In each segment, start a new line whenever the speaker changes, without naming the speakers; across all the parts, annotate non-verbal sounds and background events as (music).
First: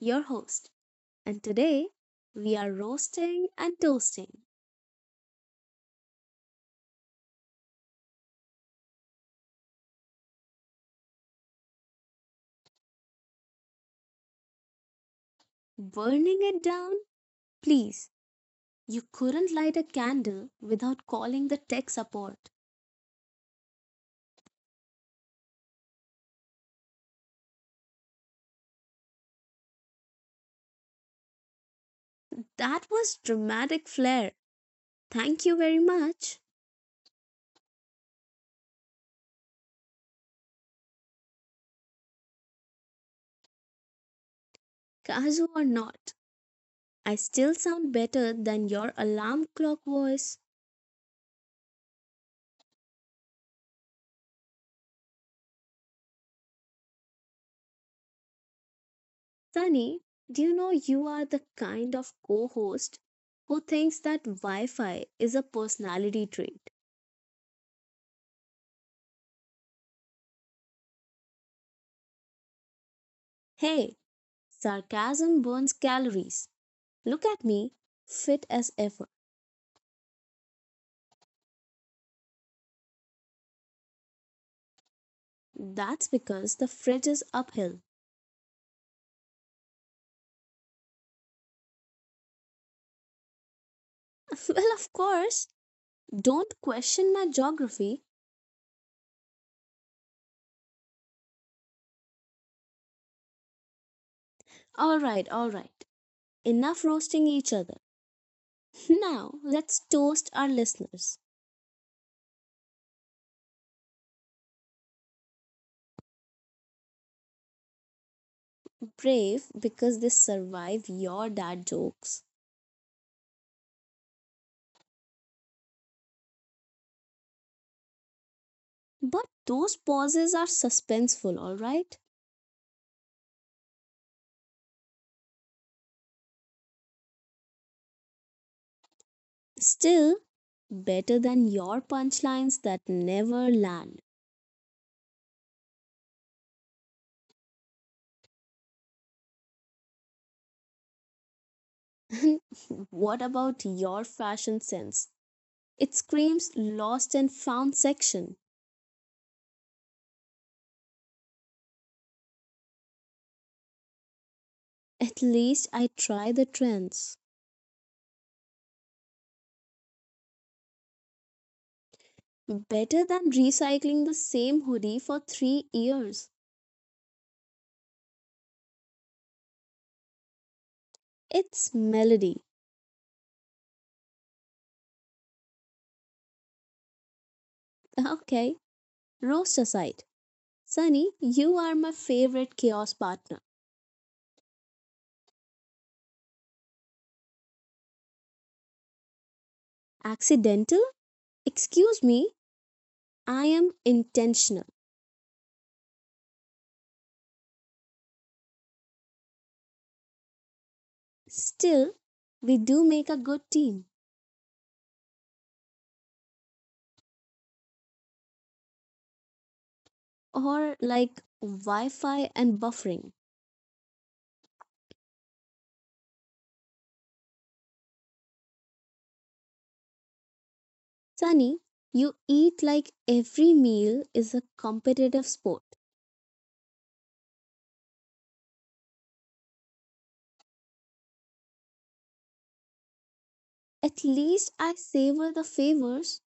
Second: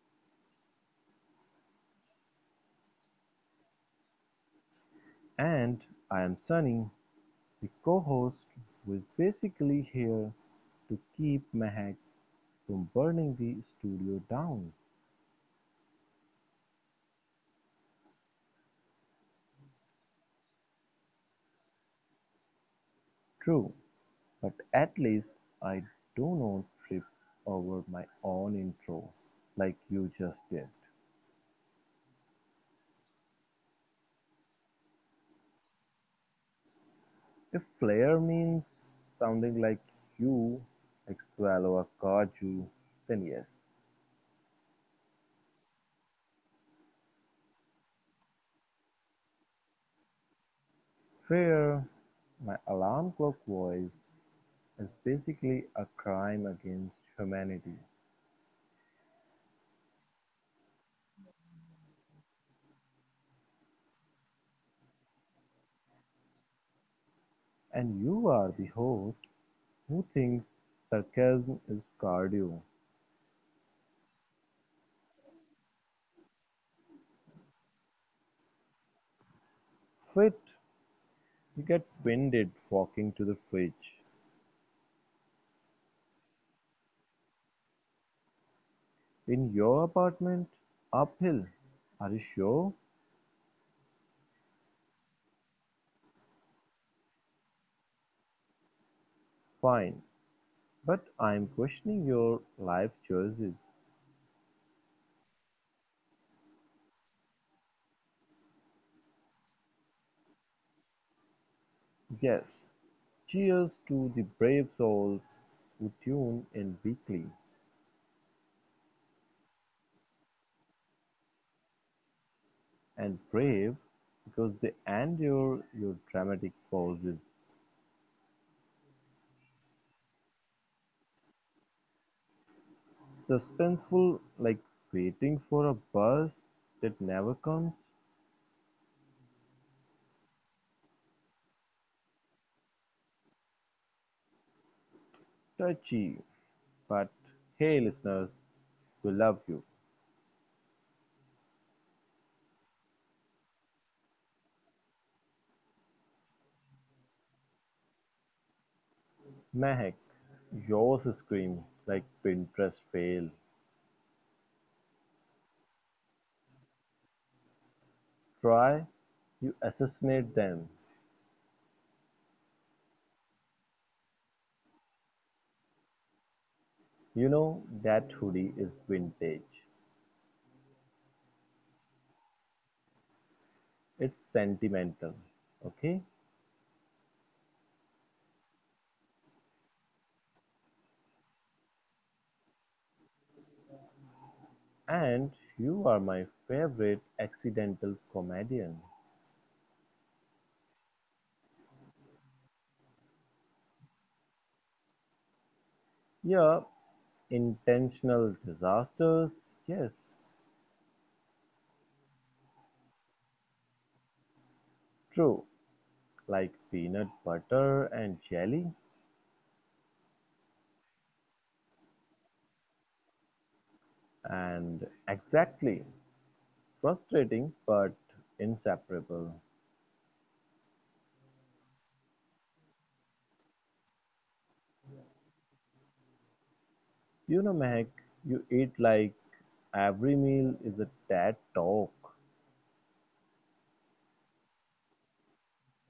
your host, and today we are roasting and toasting,
And I'm Sunny, the co-host, who is basically here to keep Mehak from burning the studio down.
burning it down. Please, you couldn't light a candle without calling the tech support.
True, but at least I do not trip over my own intro like you just did.
That was dramatic flair. Thank you very much.
If flair means sounding like you, like swallow a kaju, then yes.
Kazu or not, I still sound better than your alarm clock voice.
Fair. My alarm clock voice is basically a crime against humanity.
Sunny, do you know you are the kind of co host who thinks that Wi Fi is a personality trait?
And you are the host who thinks sarcasm is cardio.
Hey, sarcasm burns calories. Look at me, fit as ever.
Fit, you get winded walking to the fridge.
That's because the fridge is uphill.
In your apartment? Uphill. Are you sure?
(laughs) Well, of course. Don't question my geography.
Fine. But I'm questioning your life choices.
All right, all right. Enough roasting each other. (laughs) Now, let's toast our listeners.
Yes. Cheers to the brave souls who tune in weekly.
Brave because they survive your dad jokes.
And brave because they endure your dramatic pauses.
But those pauses are suspenseful, all right?
Suspenseful, like waiting for a bus that never comes.
Still, better than your punchlines that never land.
Touchy, but hey listeners, we love you.
(laughs) What about your fashion sense? It screams lost and found section.
Mehak, yours scream like Pinterest fail.
At least I try the trends.
Try, you assassinate them.
Better than recycling the same hoodie for 3 years.
You know that hoodie is vintage.
It's melody.
It's sentimental, okay?
(laughs) Okay, roast aside. Sunny, you are my favorite chaos partner.
And you are my favorite accidental comedian.
Accidental? Excuse me, I am intentional.
Yeah, intentional disasters, yes,
Still, we do make a good team.
true. Like peanut butter and jelly,
Or like Wi Fi and buffering.
and exactly frustrating but inseparable.
Sunny, you eat like every meal is a competitive sport.
You know, Mehak, you eat like every meal is a TED talk.
At least I savor the favors.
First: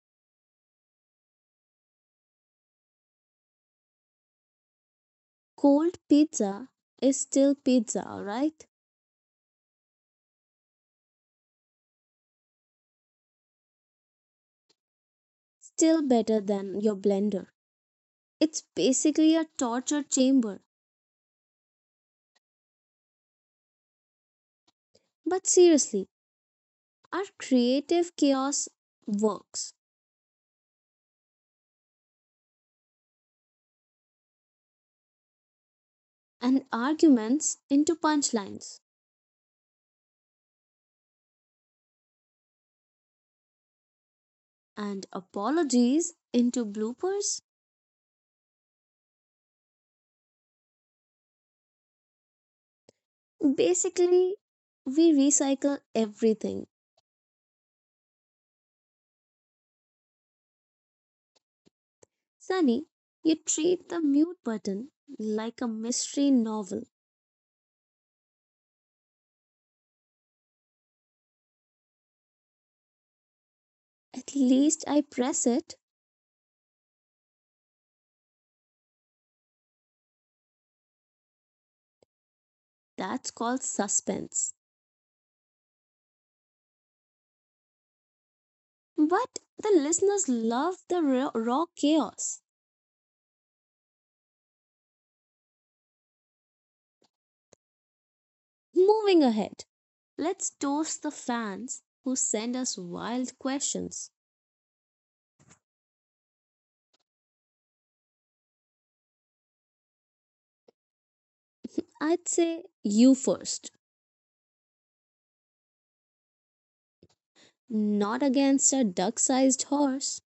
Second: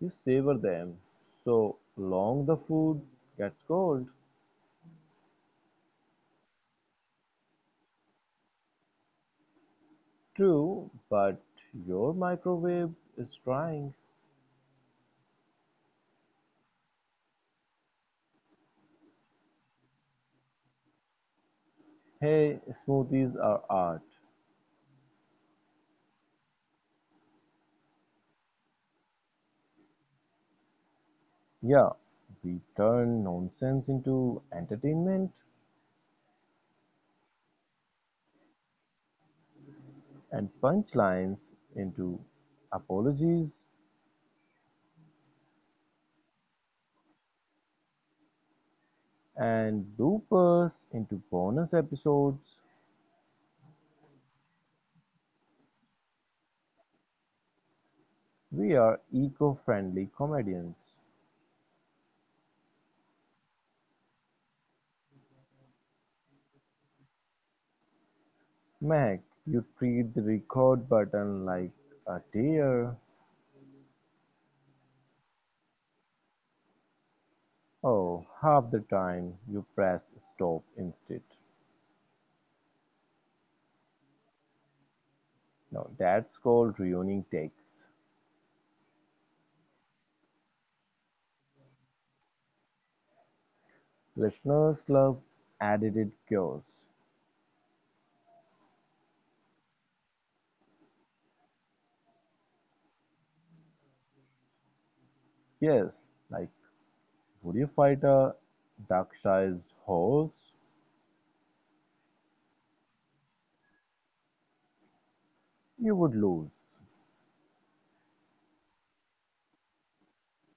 You savor them so long the food gets cold.
Cold pizza is still pizza, alright?
True, but your microwave is trying.
Still better than your blender. It's basically a torture chamber.
Hey, smoothies are art.
But seriously, our creative chaos works,
Yeah, we turn nonsense into entertainment.
and arguments into punchlines,
And punchlines into apologies
and apologies into bloopers.
and bloopers into bonus episodes.
Basically, we recycle everything.
We are eco friendly comedians.
Sunny, you treat the mute button like a mystery novel.
Mac, you treat the record button like a deer.
At least I press it.
Oh, half the time you press stop instead.
That's called suspense.
Now that's called ruining takes.
But the listeners love the raw, raw chaos.
Listeners love edited chaos.
Moving ahead, let's toast the fans who send us wild questions.
Yes, like would you fight a duck-sized horse?
I'd say you first.
You would lose.
Not against a duck sized horse.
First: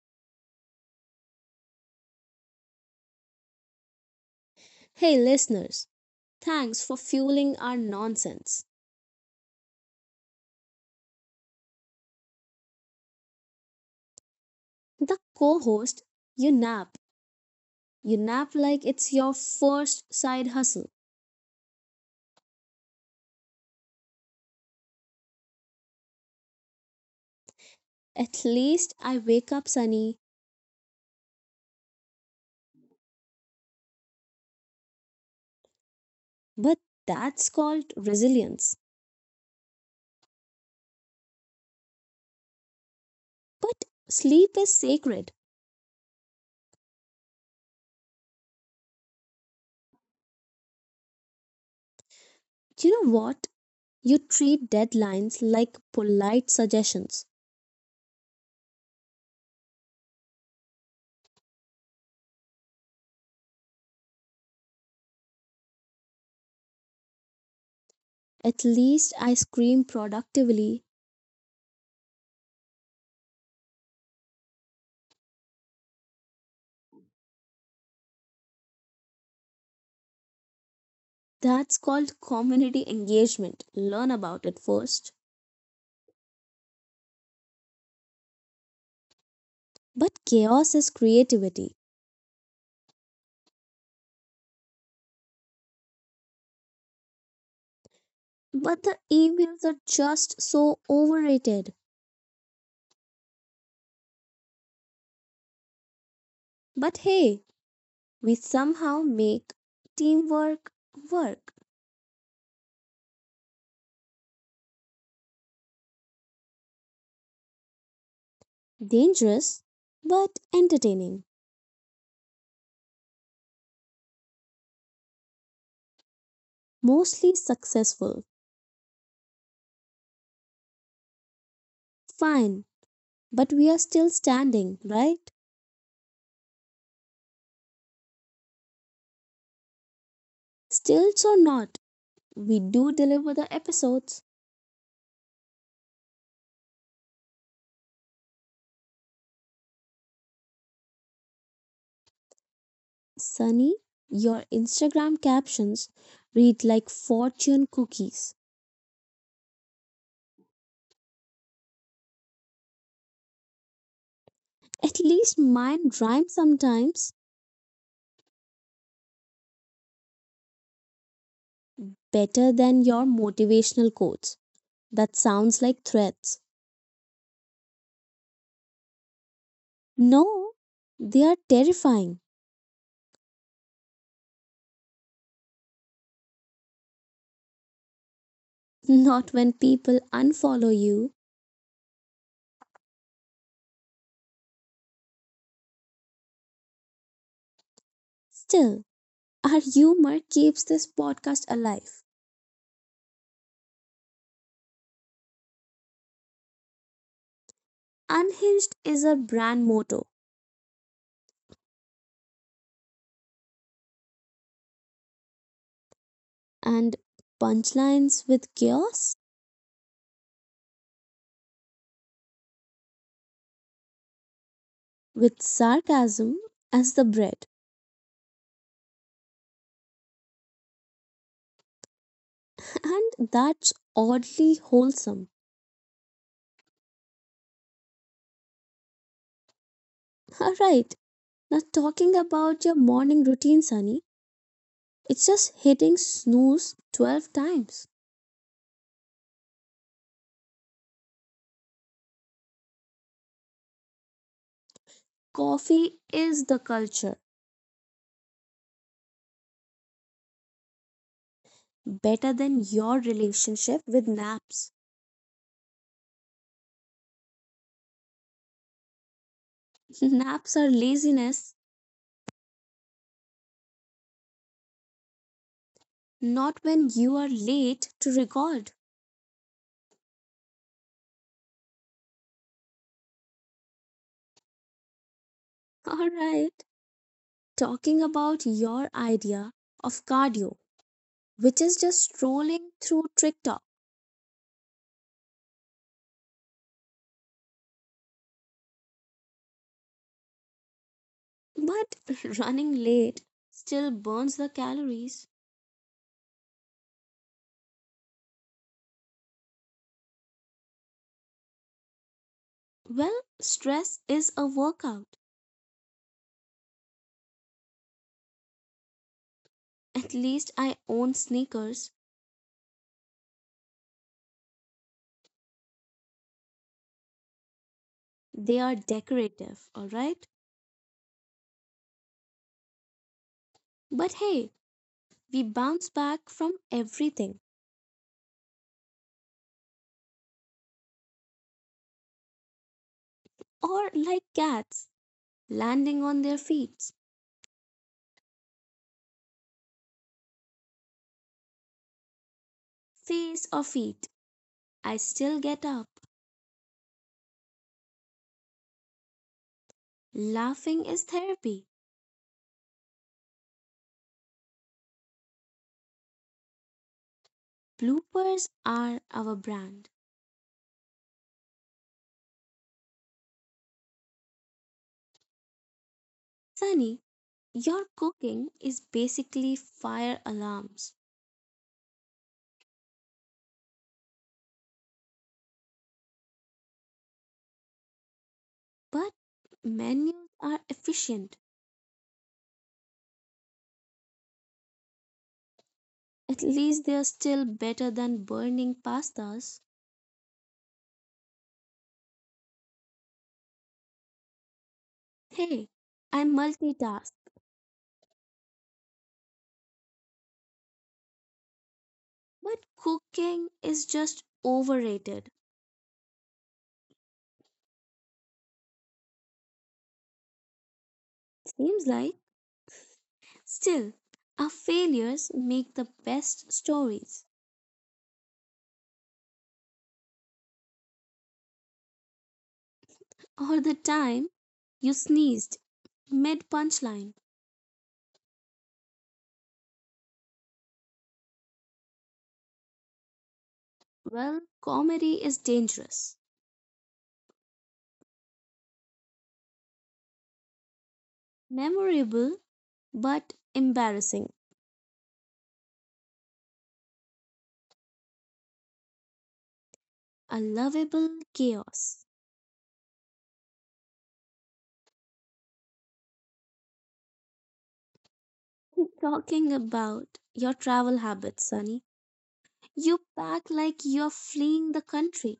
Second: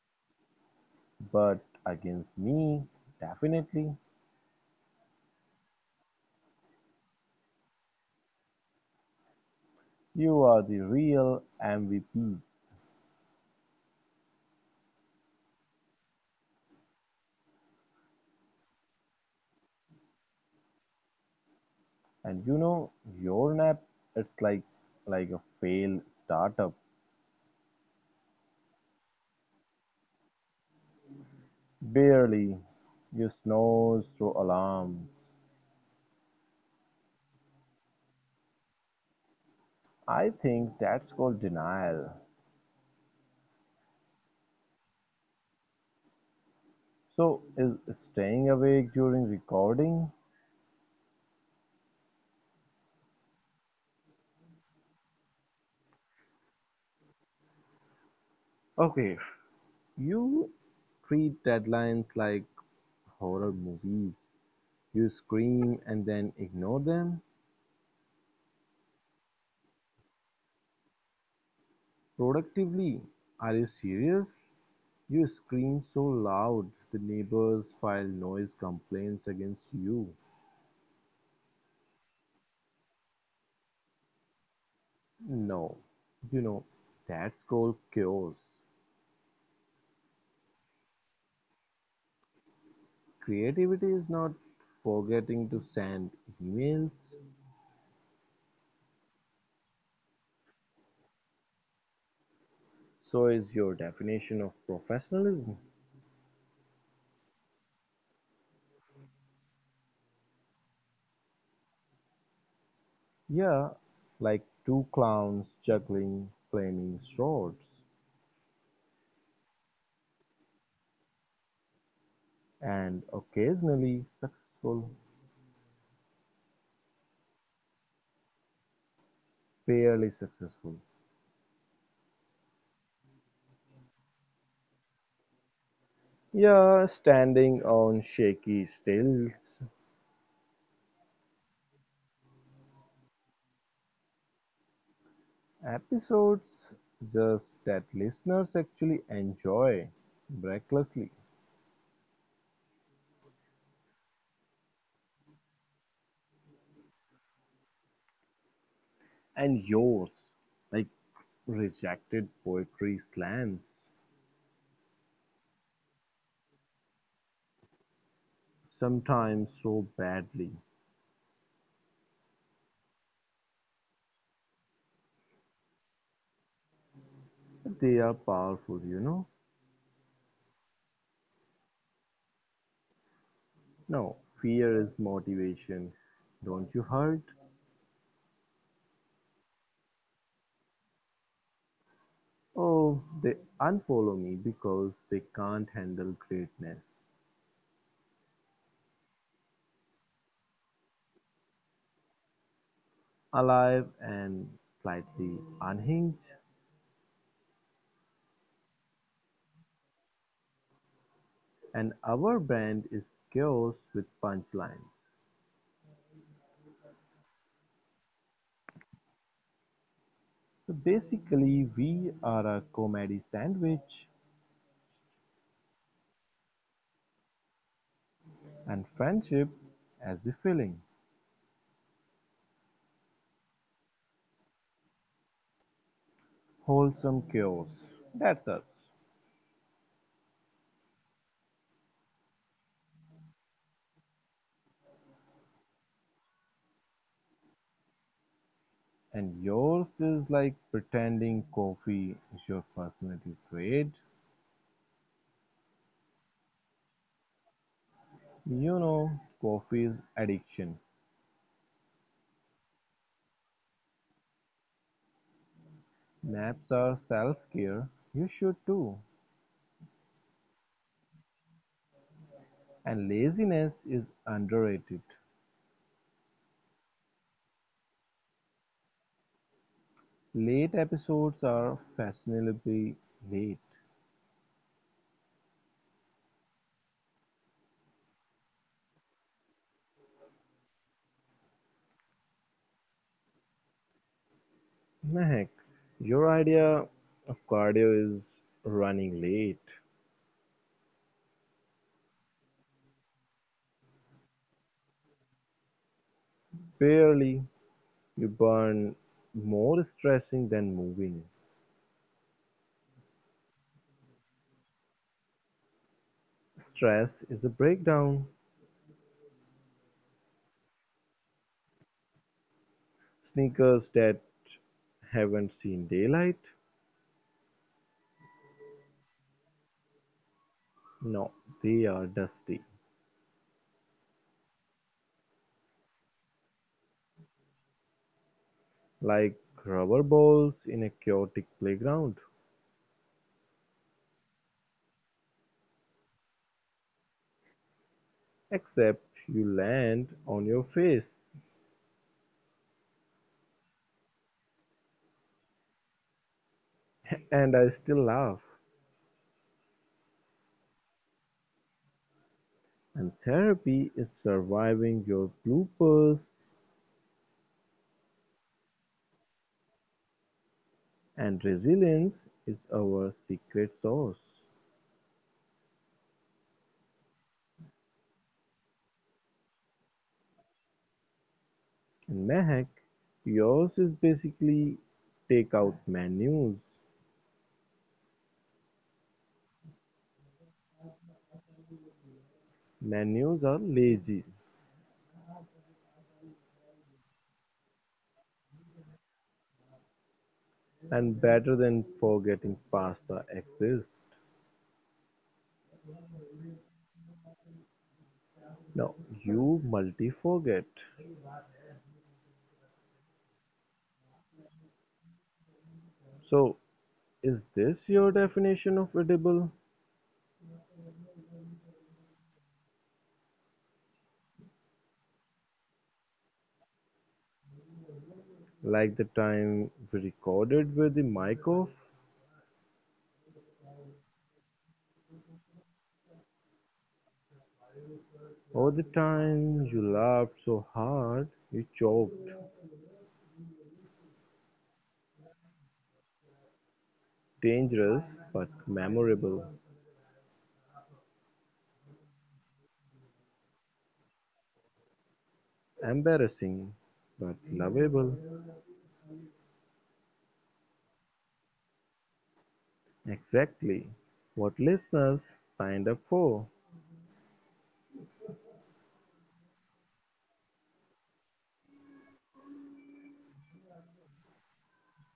But against me, definitely.
Hey, listeners, thanks for fueling our nonsense.
You are the real MVPs.
The co host, you nap You nap like it's your first side hustle.
And your nap, it's like a failed startup.
At least I wake up sunny,
Barely. You snores through alarms.
but that's called resilience.
I think that's called denial.
But sleep is sacred.
So is staying awake during recording?
You know what? You treat deadlines like polite suggestions.
Okay. You treat deadlines like horror movies. You scream and then ignore them.
At least I scream productively.
Productively? Are you serious? You scream so loud the neighbors file noise complaints against you.
That's called community engagement. Learn about it first.
No, you know, that's called chaos.
But chaos is creativity.
Creativity is not forgetting to send emails.
But the emails are just so overrated.
So is your definition of professionalism.
But hey, we somehow make teamwork work.
Yeah, like two clowns juggling flaming swords
Dangerous, but entertaining.
and occasionally successful,
Mostly successful.
barely successful.
Fine, but we are still standing, right?
Yeah, standing on shaky stilts.
Stilts or not, we do deliver the episodes.
Episodes just that listeners actually enjoy recklessly.
Sunny, your Instagram captions read like fortune cookies.
And yours, like rejected poetry slants,
At least mine rhyme sometimes
sometimes so badly.
better than your motivational quotes. That sounds like threats.
They are powerful,
No, they are terrifying.
No, fear is motivation. Don't you hurt?
Not when people unfollow you.
Oh, they unfollow me because they can't handle greatness.
Still, our humor keeps this podcast alive.
Alive and slightly unhinged.
Unhinged is our brand motto,
And our brand is chaos with punchlines.
and punchlines with chaos,
So basically, we are a comedy sandwich
with sarcasm as the bread.
and friendship as the filling.
(laughs) And that's oddly wholesome.
Wholesome chaos. That's us.
(laughs) All right, now talking about your morning routine, Sunny, it's just hitting snooze 12 times.
And yours is like pretending coffee is your personality trait.
Coffee is the culture,
You know, coffee is addiction.
better than your relationship with naps.
Naps are self care. You should too.
Naps are laziness,
And laziness is underrated.
not when you are late to record.
Late episodes are fashionably late.
(laughs) All right. Talking about your idea of cardio, which is just strolling through TikTok,
Mehak, your idea of cardio is running late.
but (laughs) running late still burns the calories.
Barely. You burn more stressing than moving.
Well, stress is a workout.
Stress is a breakdown.
At least I own sneakers.
Sneakers that haven't seen daylight?
They are decorative, all right?
No, they are dusty.
But hey, we bounce back from everything.
Like rubber balls in a chaotic playground.
Or like cats, landing on their feet.
Except you land on your face.
Face or feet, I still get up.
And I still laugh.
Laughing is therapy.
And therapy is surviving your bloopers.
Bloopers are our brand.
And resilience is our secret sauce.
Sunny, your cooking is basically fire alarms,
In Mahak, yours is basically takeout menus.
but menus are efficient.
Menus are lazy
At least they're still better than burning pastas.
and better than forgetting pasta exists.
Hey, I multitask,
Now you multi forget.
but cooking is just overrated.
So is this your definition of edible?
Seems like. Still, our failures make the best stories.
Like the time we recorded with the mic off?
Or the time you sneezed mid punchline.
Or the time you laughed so hard you choked?
Well, comedy is dangerous,
Dangerous but memorable.
memorable but embarrassing,
Embarrassing, but lovable.
a lovable chaos.
Exactly what listeners signed up for.
(laughs) Talking about your travel habits, Sunny, you pack like you're fleeing the country.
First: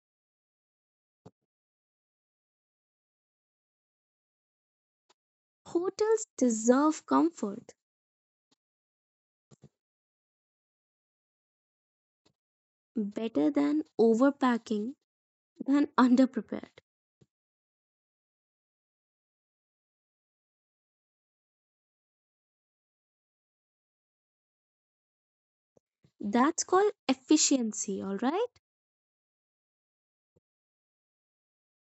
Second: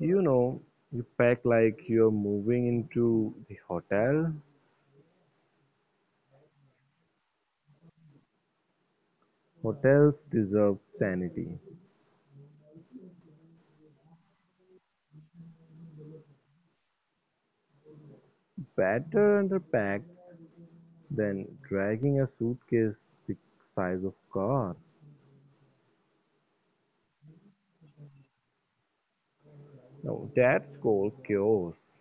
You know, you pack like you're moving into the hotel.
Hotels deserve comfort
Hotels deserve sanity.
better than overpacking than (laughs) underprepared.
Better underpacks than dragging a suitcase the size of a car.
That's called efficiency, all right?
Now that's called chaos.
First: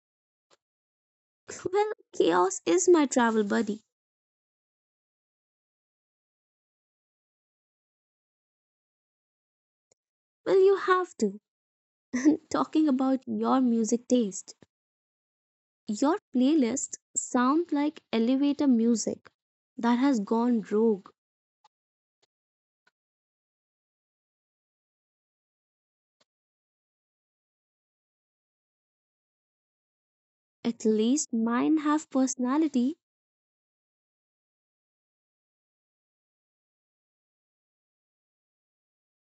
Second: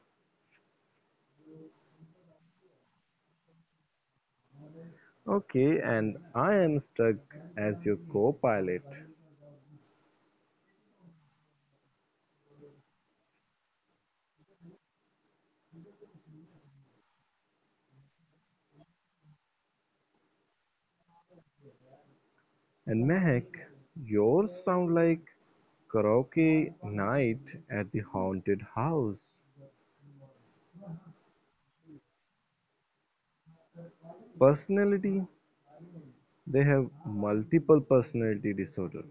(laughs) Well, chaos is my travel buddy.
Okay, and I am stuck as your co-pilot.
Well, you have to. Talking about your music taste. Your playlist sound like elevator music that has gone rogue.
And Mehak, yours sound like karaoke night at the haunted house.
At least mine have personality.
Personality, they have multiple personality disorder.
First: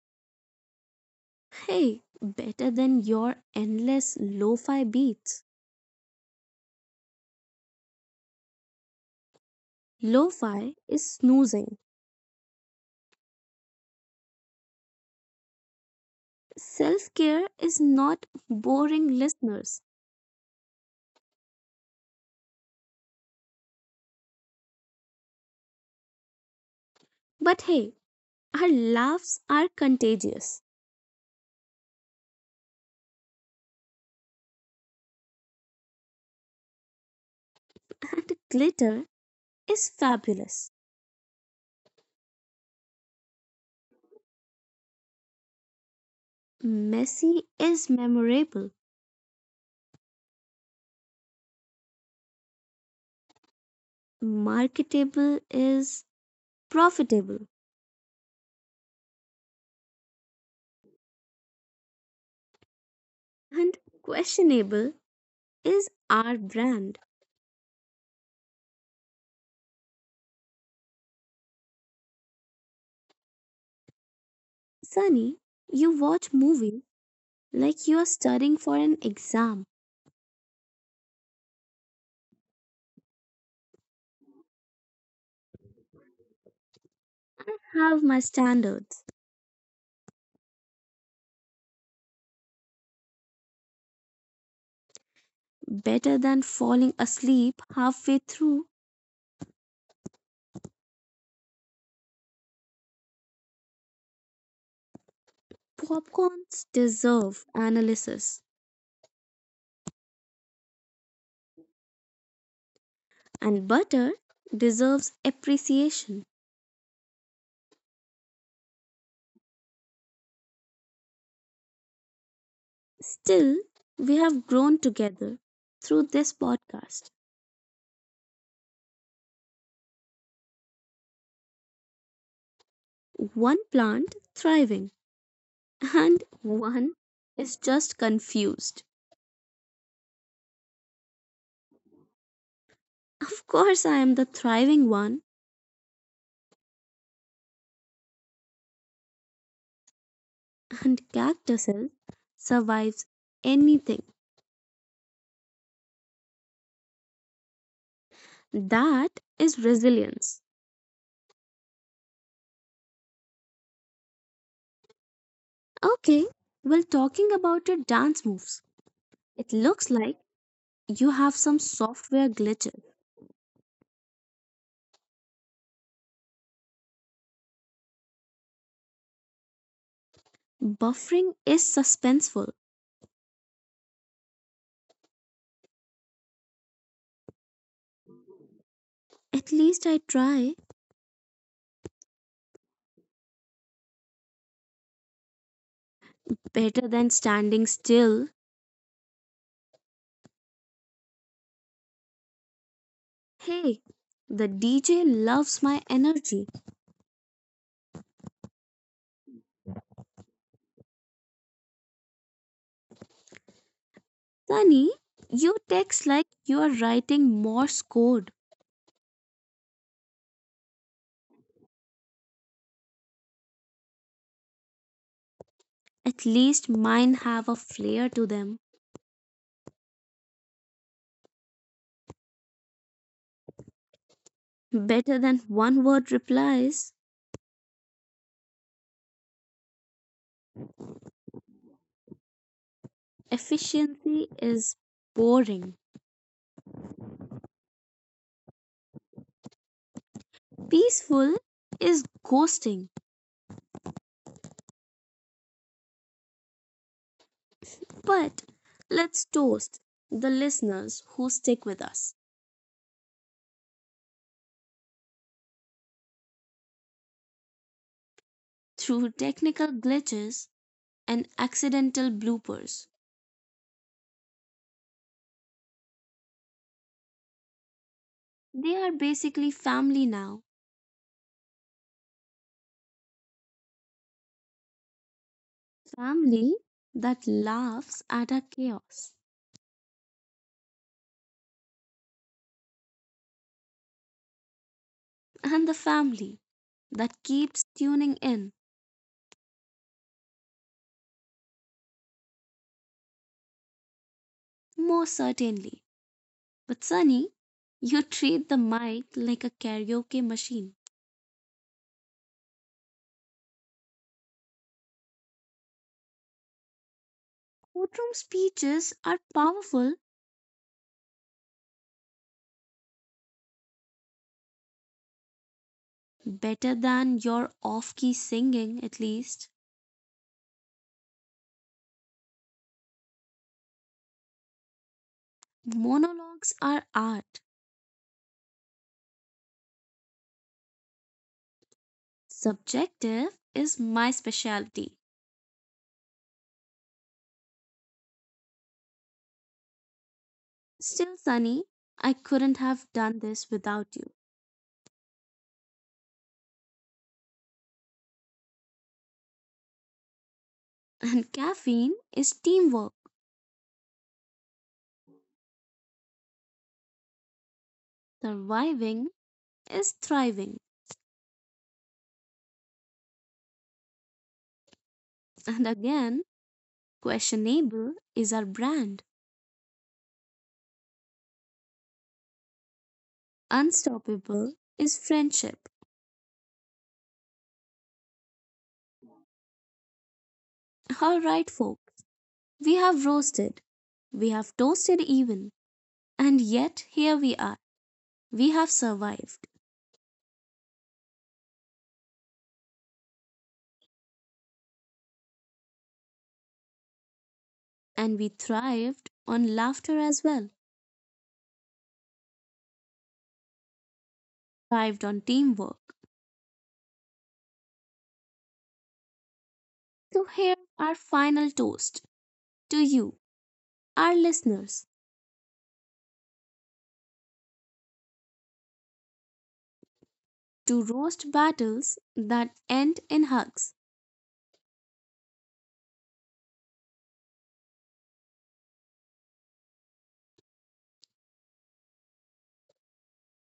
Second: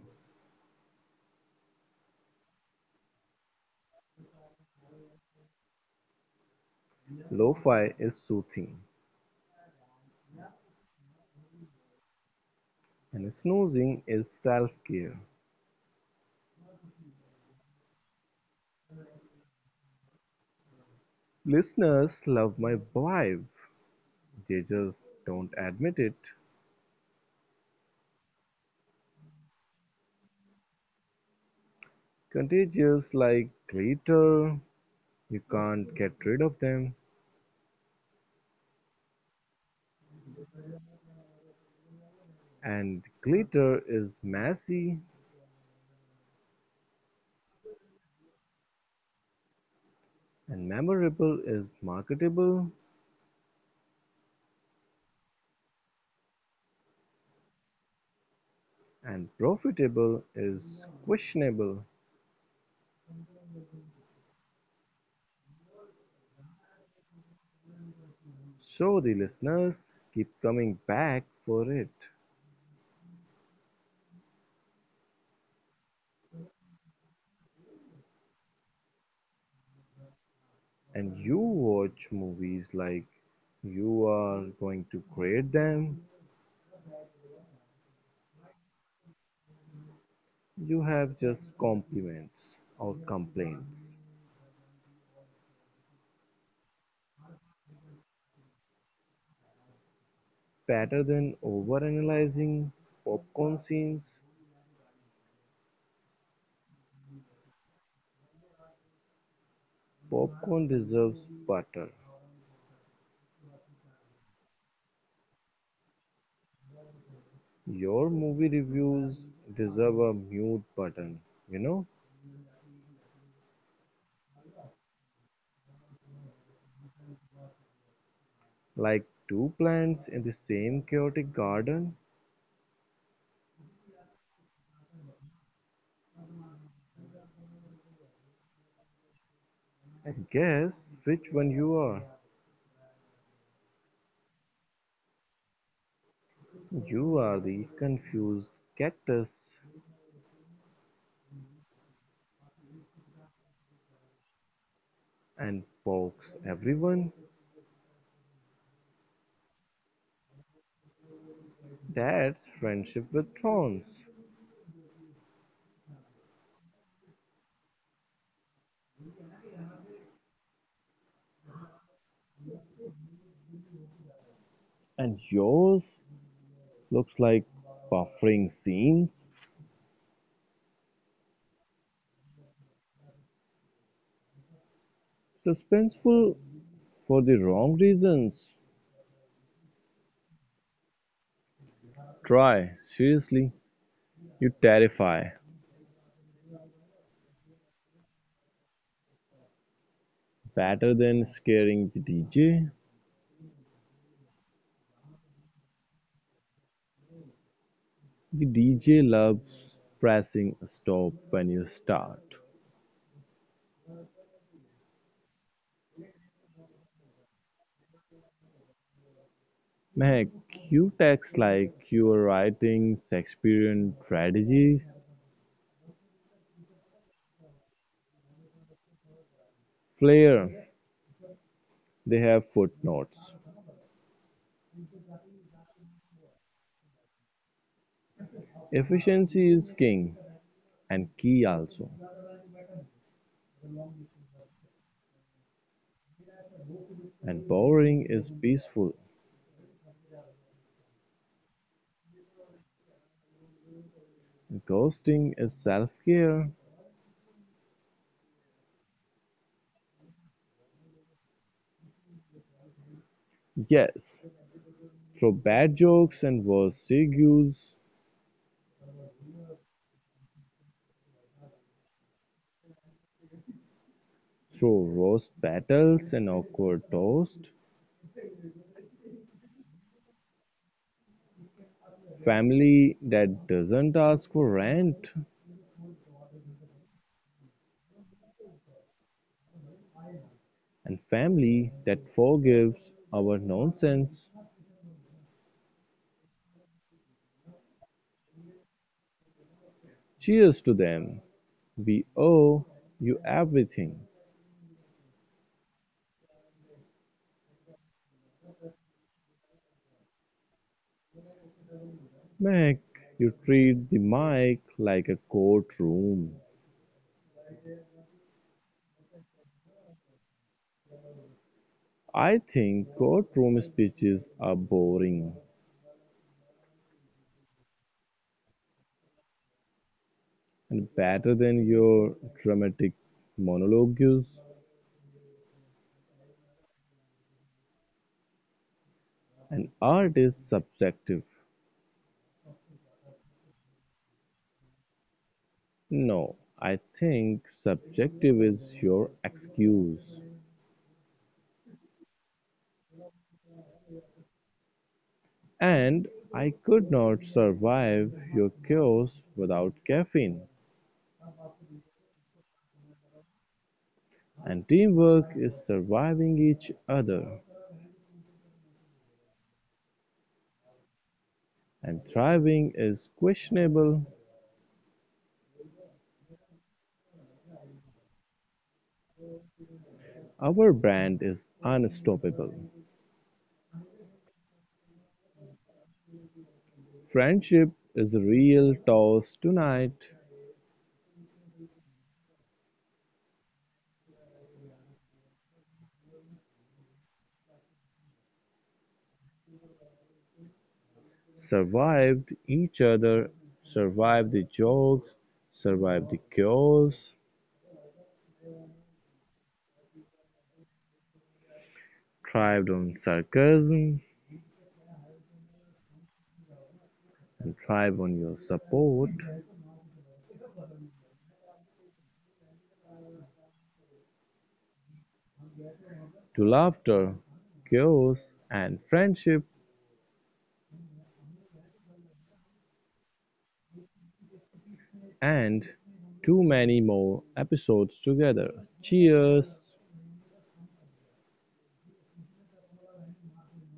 Hey, better than your endless lo-fi beats.
Lo-fi is soothing
Lo-fi is snoozing.
and snoozing is self-care.
Self-care is not boring listeners.
Listeners love my vibe. They just don't admit it.
But hey, our laughs are contagious.
Contagious like glitter, you can't get rid of them.
(laughs) And glitter is fabulous.
And glitter is messy
Messy is memorable.
and memorable is marketable.
Marketable is profitable,
And profitable is questionable,
and questionable is our brand.
so the listeners keep coming back for it.
Sunny, you watch movie like you are studying for an exam.
And you watch movies like you are going to grade them.
Have my standards.
You have just compliments or complaints.
Better than falling asleep halfway through.
Better than overanalyzing popcorn scenes,
Popcorns deserve analysis,
popcorn deserves butter.
and butter deserves appreciation.
Your movie reviews deserve a mute button, you know,
Still, we have grown together through this podcast.
like two plants in the same chaotic garden.
One plant thriving, and one is just confused.
Guess which one you are?
Of course, I am the thriving one,
You are the confused cactus
and cactuses survives anything.
and pokes everyone.
That is resilience.
That's friendship with thorns.
Okay, well, talking about your dance moves, it looks like you have some software glitches.
And yours looks like buffering scenes.
Buffering is suspenseful.
Suspenseful for the wrong reasons.
At least I try.
Try, seriously. You terrify.
Better than standing still.
Better than scaring the DJ.
Hey, the DJ loves my energy.
The DJ loves pressing a stop when you start.
Sunny, you text like you are writing Morse code.
Meg, you text like you're writing Shakespearean tragedies.
At least mine have a flair to them.
Flair, they have footnotes.
Better than one word replies.
Efficiency is king and key also.
Efficiency is boring.
And boring is peaceful.
Peaceful is ghosting.
Ghosting is self care.
But let's toast the listeners who stick with us
Yes, throw bad jokes and worse segues,
through technical glitches and accidental bloopers.
throw roast battles and awkward toast.
They are basically family now.
Family that doesn't ask for rent,
Family that laughs at our chaos.
and family that forgives our nonsense.
And the family that keeps tuning in,
Cheers to them. We owe you everything.
most certainly. But Sunny, you treat the mic like a karaoke machine.
Mac, you treat the mic like a courtroom.
Courtroom speeches are powerful,
I think courtroom speeches are boring
better than your off key singing, at least.
and better than your dramatic monologues.
Monologues are art.
And art is subjective.
Subjective is my specialty.
No, I think subjective is your excuse.
Still, Sunny, I couldn't have done this without you.
And I could not survive your chaos without caffeine.
And caffeine is teamwork.
And teamwork is surviving each other
Surviving is thriving.
and thriving is questionable.
And again, questionable is our brand.
Our brand is unstoppable.
Unstoppable is friendship.
Friendship is a real toss tonight.
All right, folks, we have roasted, we have toasted even, and yet here we are. We have survived,
Survived each other, survived the jokes, survived the chaos,
and we thrived on laughter as well,
thrived on sarcasm,
thrived on teamwork.
and thrive on your support.
So, here our final toast to you, our listeners,
To laughter, chaos, and friendship,
to roast battles that end in hugs.
and too many more episodes together. Cheers!